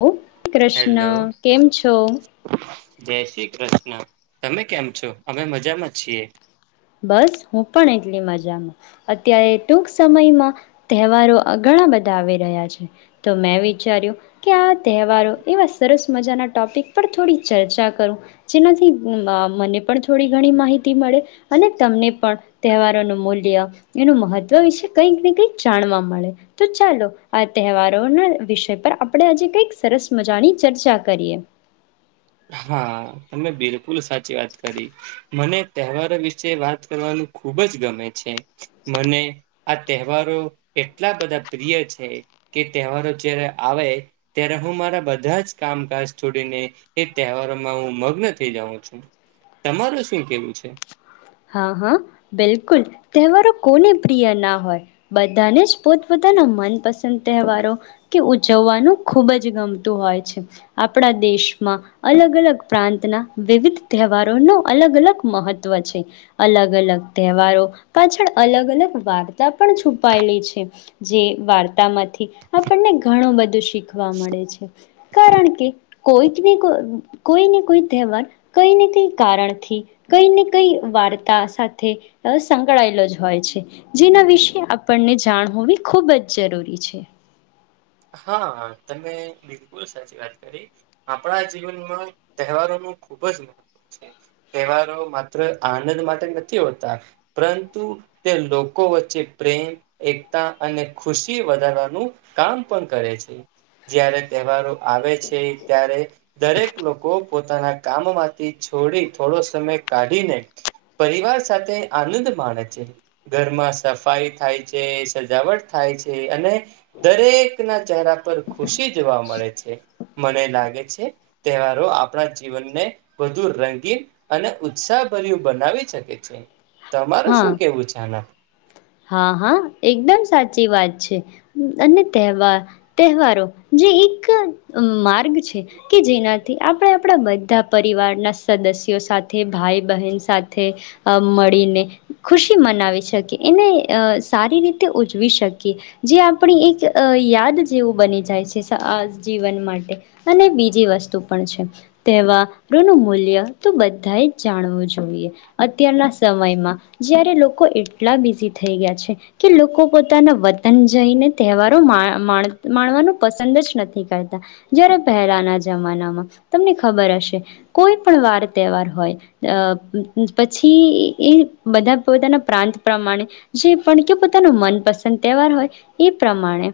હ કૃષ્ણ હેલો કેમ છો? જય શ્રી કૃષ્ણ તમે કેમ છો? અમે મજામાં છીએ. બસ હું પણ એટલી મજામાં અત્યારે ટૂંક સમયમાં તહેવારો ઘણા બધા આવી રહ્યા છે તો મેં વિચાર્યું કે આ તહેવારો એવા સરસ મજાના ટોપિક પર થોડી ચર્ચા કરું જેનાથી મને પણ થોડી ઘણી માહિતી મળે. અને તમને પણ તહેવારોનું મૂલ્ય એનું મહત્વ વિશે કંઈક ને કંઈક જાણવા મળે તો ચાલો આ તહેવારોના વિષય પર આપણે આજે કંઈક સરસ મજાની ચર્ચા કરીએ. પૂરી સાચી વાત કરી મને તહેવારો વિશે વાત કરવાનું ખૂબ જ ગમે છે મને આ તહેવારો એટલા બધા પ્રિય છે કે તહેવારો જ્યારે આવે ત્યારે હું મારા બધા જ કામકાજ છોડીને. એ તહેવારોમાં હું મગ્ન થઇ જાઉં છું તમારું શું કેવું છે. હા હા બિલકુલ તહેવારો કોને પ્રિય ના હોય બધાને જ પોતપોતાના મનપસંદ તહેવારો કે ઉજવવાનું ખૂબ જ ગમતું હોય છે આપણા દેશમાં અલગ અલગ પ્રાંતના વિવિધ તહેવારોનું અલગ અલગ મહત્ત્વ છે. અલગ અલગ તહેવારો પાછળ અલગ અલગ વાર્તા. [unintelligible] પણ છુપાયેલી છે. જે વાર્તામાંથી આપણને ઘણું બધું શીખ. શીખવા મળે છે. કારણ કે કોઈક ને કોઈને કોઈ તહેવાર કઈ ને કઈ કારણથી કઈ ને કઈ. વાર્તા સાથે સંકળાયેલો જ હોય છે જેના વિશે આપણને જાણ હોવી ખૂબ જ જરૂરી છે. હા તમે બિલકુલ સાચી વાત કરી આપણા જીવનમાં તહેવારો ન ખુબ જ મહત્વ છે તહેવારો માત્ર આનંદ માટે નથી હોતા પરંતુ તે લોકો વચ્ચે પ્રેમ એકતા અને ખુશી વધારવાનું કામ. પણ કરે છે જારે તહેવારો આવે છે ત્યારે દરેક લોકો પોતાના કામમાંથી છોડી થોડો સમય કાઢીને પરિવાર સાથે આનંદ માણે છે ઘરમાં સફાઈ થાય છે સજાવટ થાય છે અને દરેક. ના ચહેરા પર ખુશી જોવા મળે છે મને લાગે છે તહેવારો આપણા જીવનને વધુ રંગીન અને ઉત્સાહભર્યું બનાવી શકે છે. તમારું હા શું કેવું છે આનામાં હા હા એકદમ સાચી વાત છે અને તહેવાર તહેવારો જે એક માર્ગ છે કે જેનાથી આપણે આપણા બધા પરિવારના સદસ્યો સાથે ભાઈ બહેન સાથે મળીને ખુશી મનાવી શકીએ. એને સારી રીતે ઉજવી શકીએ જે આપણી એક યાદ જેવું બની જાય છે આ જીવન માટે અને બીજી વસ્તુ પણ છે તહેવારોનું મૂલ્ય તો બધાએ જાણવું જોઈએ અત્યારના સમયમાં જયારે લોકો. એટલા બિઝી થઈ ગયા છે કે લોકો પોતાના વતન જઈને તહેવારોણ માણવાનું પસંદ જ નથી કરતા જય્યારે પહેલાના જમાનામાં તમને ખબર હશે કોઈ પણ વાર તહેવાર હોય પછી એ બધા પોતાના પ્રાંત. પ્રમાણે જે પણ કે પોતાનો મનપસંદ તહેવાર હોય એ પ્રમાણે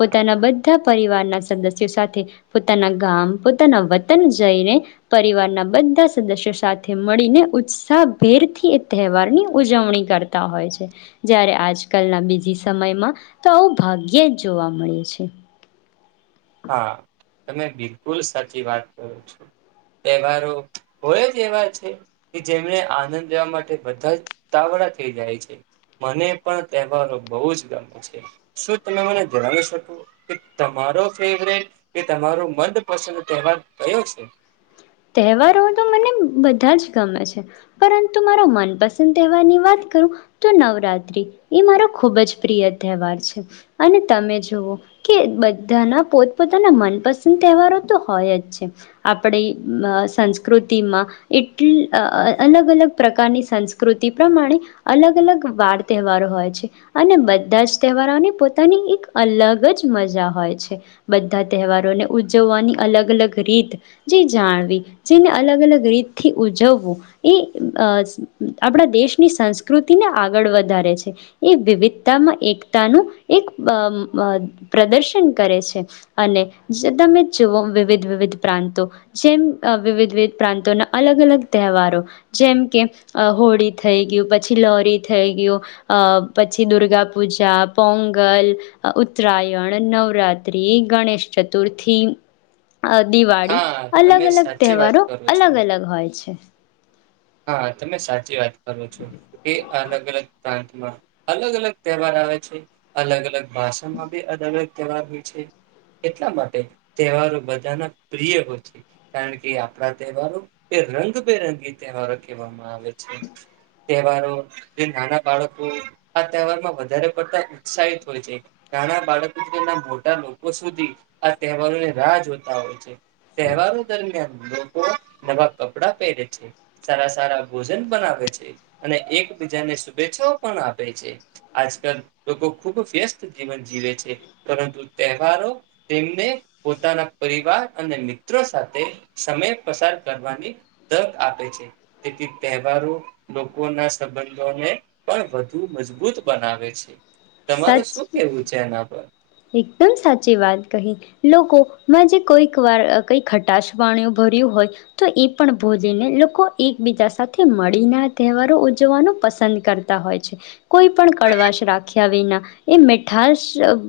પોતાના બધા પરિવારના સદસ્યો સાથે પોતાના ગામ પોતાના વતન જઈને પરિવારના બધા સદસ્યો સાથે મળીને ઉત્સાહભેરથી એ તહેવારની ઉજવણી કરતા. તા હોય છે, જ્યારે આજકાલના બીજી સમયમાં તો આવું ભાગ્યે જ જોવા મળે છે. હા, તમે બિલકુલ સાચી વાત કરો છો, તહેવારો હોય જ એવા છે કે જેમણે આનંદ લેવા માટે બધા ઉતાવડા થઈ જાય છે, મને પણ તહેવારો બહુ જ ગમે છે, શું તમે મને જણાવી શકો કે તમારો ફેવરેટ કે તમારો મંદપસંદ તહેવાર કયો છે? તહેવારો તો મને બધા જ ગમે છે, પરંતુ મારો મનપસંદ તહેવારની વાત કરું તો નવરાત્રિ, એ મારો ખૂબ જ પ્રિય તહેવાર છે અને તમે જુઓ કે બધાના પોતપોતાના મનપસંદ તહેવારો તો હોય જ છે આપડે બ અ સંસ્કૃતિમાં એટલ અલગ-અલગ પ્રકારની સંસ્કૃતિ પ્રમાણે અલગ-અલગ વાર તહેવારો હોય છે અને બધા જ તહેવારોની પોતાની એક અલગ જ મજા હોય છે, બધા તહેવારોને ઉજવવાની અલગ-અલગ રીત જે જાણવી જેને અલગ અલગ રીતથી ઉજવવું, એ અ આપણા દેશની સંસ્કૃતિને આગળ વધારે છે, એ વિવિધતામાં એકતાનું એક બ અબ અ પ્રદર્શન કરે છે અને જ તમે જુઓ વિવિધ વિવિધ પ્રાંતો જેમ અ વિવિધ વિવિધ પ્રાંતોના અલગ-અલગ તહેવારો. જેમ કે અ હોળી થઈ ગયું, પછી લોરી થઈ ગયું, અ પછી દુર્ગા પૂજા, પોંગલ, ઉત્તરાયણ, નવરાત્રિ, ગણેશ ચતુર્થી અ દિવાળી. હા તમે અલગ-અલગ સાચી વાત તહેવારો કરો છો અલગ-અલગ હોય. છે. હા, તમે સાચી વાત કરો છો કે અલગ-અલગ પ્રાંતમાં અલગ અલગ તહેવાર આવે છે, અલગ-અલગ ભાષામાં બી અલગ અલગ તહેવાર હોય છે, એટલા માટે તહેવારો બધાના પ્રિય હોય છે, કારણ કે આપણા તહેવારો એ રંગબેરંગી તહેવારો કહેવામાં આવે છે. તહેવારો જે નાના બાળકો આ તહેવારમાં વધારે પડતા ઉત્સાહિત હોય છે, નાના બાળકો થી મોટા લોકો સુધી આ તહેવારોની રાહ જોતા હોય છે. તહેવારો દરમિયાન લોકો નવા કપડા પહેરે છે. સારા સારા ભોજન બનાવે છે અને એકબીજાને શુભેચ્છાઓ પણ આપે છે, આજકાલ લોકો ખુબ વ્યસ્ત જીવન જીવે છે, પરંતુ તહેવારો તેમને પોતાના પરિવાર અને મિત્રો સાથે સમય પસાર કરવાની તક આપે હોય છે, તેથી તહેવારો લોકોના સંબંધોને પણ વધુ મજબૂત બનાવે છે. તમારે શું સાચી, કેવું છે એના પર? એકદમ સાચી વાત કહી લોકો માં જે કોઈક વાર અ કંઈક ખટાશ વાણી ભર્યું હોય, તો એ પણ ભોજીને લોકો એકબીજા સાથે મળીને આ તહેવારો ઉજવાનું પસંદ કરતા હોય છે, કોઈ પણ કડવાશ રાખી વિના એ મીઠાશ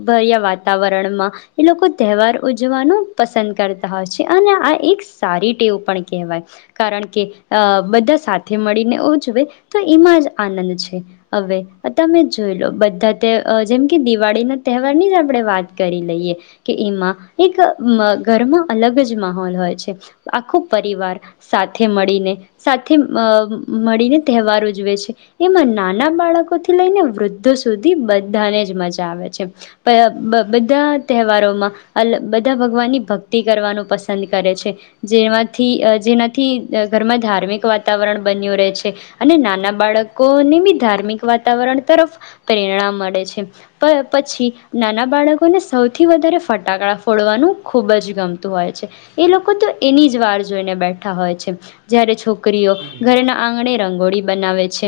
ભર્યા વાતાવરણમાં એ લોકો તહેવાર ઉજવવાનું પસંદ કરતા હોય છે અને આ એક સારી ટેવ પણ કેવાય, કારણ કે અ બધા સાથે મળીને ઉજવે તો એમાં જ આનંદ છે, અવે બ તમે જોઈ લો અ જેમ કે દિવાળીના તહેવારની જ આપણે વાત કરી લઈએ કે એમાં એક અ ઘરમાં અલગ જ માહોલ હોય છે, આખો પરિવાર સાથે મળીને સાથે અ મ મળીને તહેવાર ઉજવે છે, એમાં નાના બાળકો થી લઈને વૃદ્ધો સુ સુધી બધાને જ મજા આવે છે, પ અ બધા તહેવારોમાં અલ બધા ભગવાનની ભક્તિ કરવાનું પસંદ કરે છે, જેમાંથી જેનાથી અ ઘરમાં ધાર્મિક વાતાવરણ બન્યું રહે છે અને નાના બાળકોને બી ધાર્મિક વાતાવરણ તરફ પ્રેરણા મળે છે, પ પછી નાના બાળકોને સૌથી વધારે ફટાકડા ફોડવાનું ખૂબ જ ગમતું હોય છે, એ લોકો તો એની જ વાર જોઈને બેઠા હોય છે. છોકરીઓ ઘરના આંગણે રંગોળી બનાવે છે,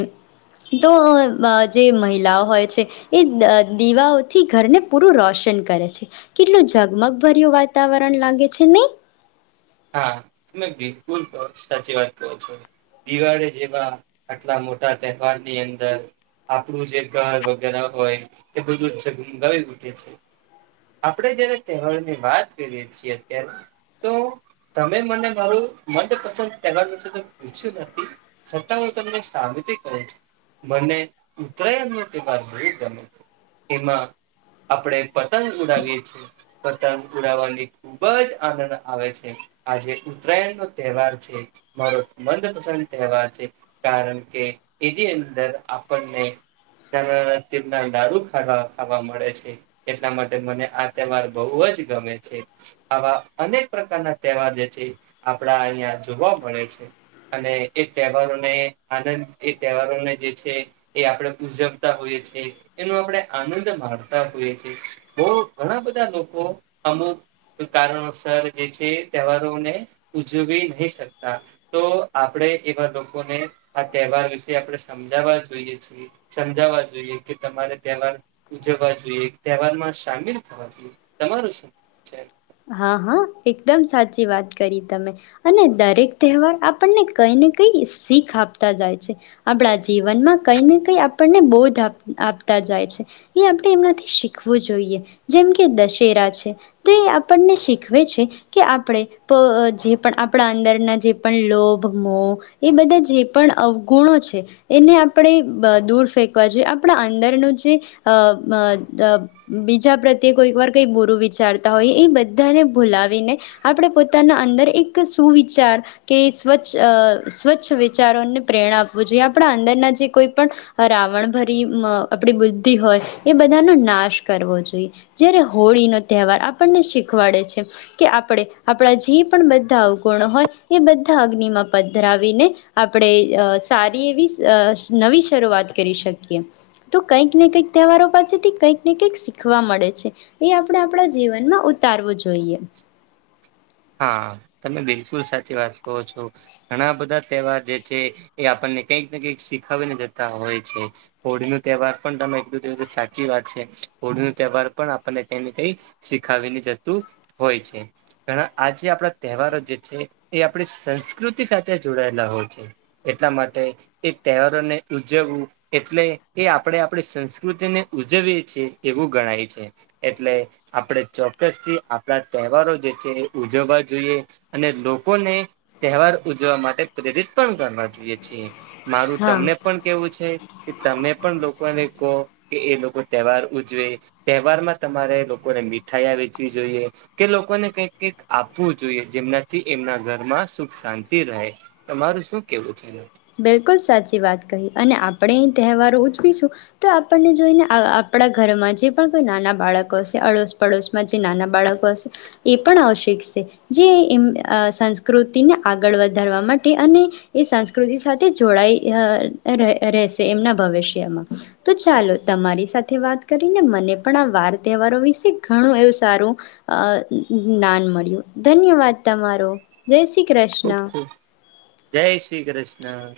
તો અ બ જે મહિલા હોય છે એ દ અ દીવાઓથી ઘરને પૂરું રોશન કરે છે, કેટલું ઝગમગભર્યું વાતાવરણ લાગે છે નઈ? હા, તમે બિલકુલ અ સાચી વાત કો છો, દિવાળી જેવા આટલા મોટા તહેવારની અંદર આપણું જે ઘર વગેરા હોય એ બધું જગમગાવી ઉઠે છે, આપણે જયારે તહેવારની વાત કરીએ છીએ, ત્યારે તો તમે મને મારું મંદપસંદ તહેવાર વિશે તો પૂછ્યું જ નથી, છતાં ઉં તમને સામેથી કઉં છું, મને ઉતરાયણનો તહેવાર બઉ ગમે છે, એમાં આપણે પતંગ ઉડાવીએ છે, પતંગ ઉડાવવાની ખુબ જ આનંદ આવે છે. છે, આ જે ઉતરાયણનો તહેવાર છે, મારો મંદપસંદ તહેવાર છે, કારણકે એની અંદર આપણને નાના નાના તિલના લાડુ [unintelligible] ખાવા મળે છે એટલા માટે મને આ તહેવાર બઊ જ ગમે છે, આવા અનેક પ્રકારના તેવાર જે છે, આપણા અઈયાં જોવા મળે છે, અને તહેવારોને ઉજવી નહી શકતા, તો આપણે એવા લોકોને આ તહેવાર વિશે આપણે સમજાવવા જોઈએ છીએ, સમજાવવા જોઈએ કે તમારે તહેવાર ઉજવવા જોઈએ, તહેવારમાં સામિલ થવા જોઈએ, તમારું શું [inaudible] છે? હા, હાં, એકદમ સાચી વાત કરી તમે અને દરેક તહેવાર આપણને કંઈ ને કંઈ શીખ આપતા જાય છે, આપણા જીવનમાં કંઈ ને કંઈ આપણને બોધ આપ આપતા જાય છે, એ આપણે એમનાથી શીખવું જોઈએ, જેમ આપણને શીખવે છે, કે આપણે પ અ અ જે પણ આપણા અંદરના જે પણ લોભ, મોહ એ બધા જે પણ અવગુણો છે, એને આપણે બ અ દૂર ફેંકવા જોઈએ, આપણા અંદરનું જે અ બધાને ભૂલાવીને આપણે પોતાના અંદર એક સુવિચાર કે સ્વચ્છ અ સ્વચ્છ વિચારોને પ્રેરણા આપવું જોઈએ, આપણા અંદરના જે કોઈ પણ રાવણભરી મ અ આપણી બુદ્ધિ હોય એ બધાનો નાશ કરવો જોઈએ, જયારે હોળીનો તહેવાર આપણને શી ખવાડે છે કે આપડે આપડા જે પણ બધા અવગુણો હોય એ બધા અગ્નિમાં પધરાવીને આપડે અ સારી એવી શ નવી શરૂઆત કરી શકીએ, તો કંઈક ને કઈક તહેવારો પાસેથી કંઈક ને કંઈક શીખવા મળે છે એ આપડે આપડા જીવનમાં ઊ તારવુ જ [inaudible] હાં. તમે બિલકુલ સાચી વાત કહો છો, ઘણા બધા તહેવાર જે છે એ આપણને કંઈક ને કંઈક શીખાવીને જતા હોય છે, હોળીનો તહેવાર પણ તમે [unintelligible] સાચી વાત છે, હોળીનો તહેવાર પણ આપણને કઈ ને કઈ શીખાવીને જતું હોય છે, ઘણા આજે આપણા તહેવારો જે છે એ આપણી સંસ્કૃતિ સાથે જોડાયેલા હોય છે, એટલા માટે એ તહેવારોને ઉજવવું એટલે એ આપણે આપણી સંસ્કૃતિને ઉજવીએ છે એવું ગણાય છે, એટલે આપણે ચોક્કસથી આપ આપણા તહેવારો જે છે ઉજવવા જોઈએ અને લોકોને તહેવાર ઉજવવા માટે પ્રેરિત પણ કરવા જોઈએ છીએ. મારું હા તમને પણ કેવું છે કે તમે પણ લોકોને તો એ એ લોકો તહેવાર ઉજવે, તહેવારમાં તમારે લોકોને મીઠાાઈયા વેચવી જોઈએ. કે લોકોને કંઈક કઈક આપવું જોઈએ, જેમનાથી એમના ઘરમાં સુખ શાંતિ રહે, તમારું શું કેવું છે? બિલકુલ સાચી વાત કહી અને આપણે એ તહેવારો ઉજવીશું તો આપણને જોઈને આ આપડા ઘરમાં જે પણ કોઈ નાના બાળકો અશે અડોશ પડોશમાં જે નાના બાળકો અશે એ પણ આવ શીખશે, જે એમ અ સંસ્કૃતિને આગળ વધારવા માટે અને એ સાં કૃતિ સાથે જોડાય અ ર રહેશે એમના ભવિષ્યમાં તો ચાલો તમારી સાથે વાત કરીને મને પણ આ વાર તહેવારો વિશે ઘણું એવું સારું જ્ઞાન મળ્યું. ધન્યવાદ તમારો જય શ્રી ખુબ કૃષ્ણ. ખુબ જય શ્રી કૃષ્ણ.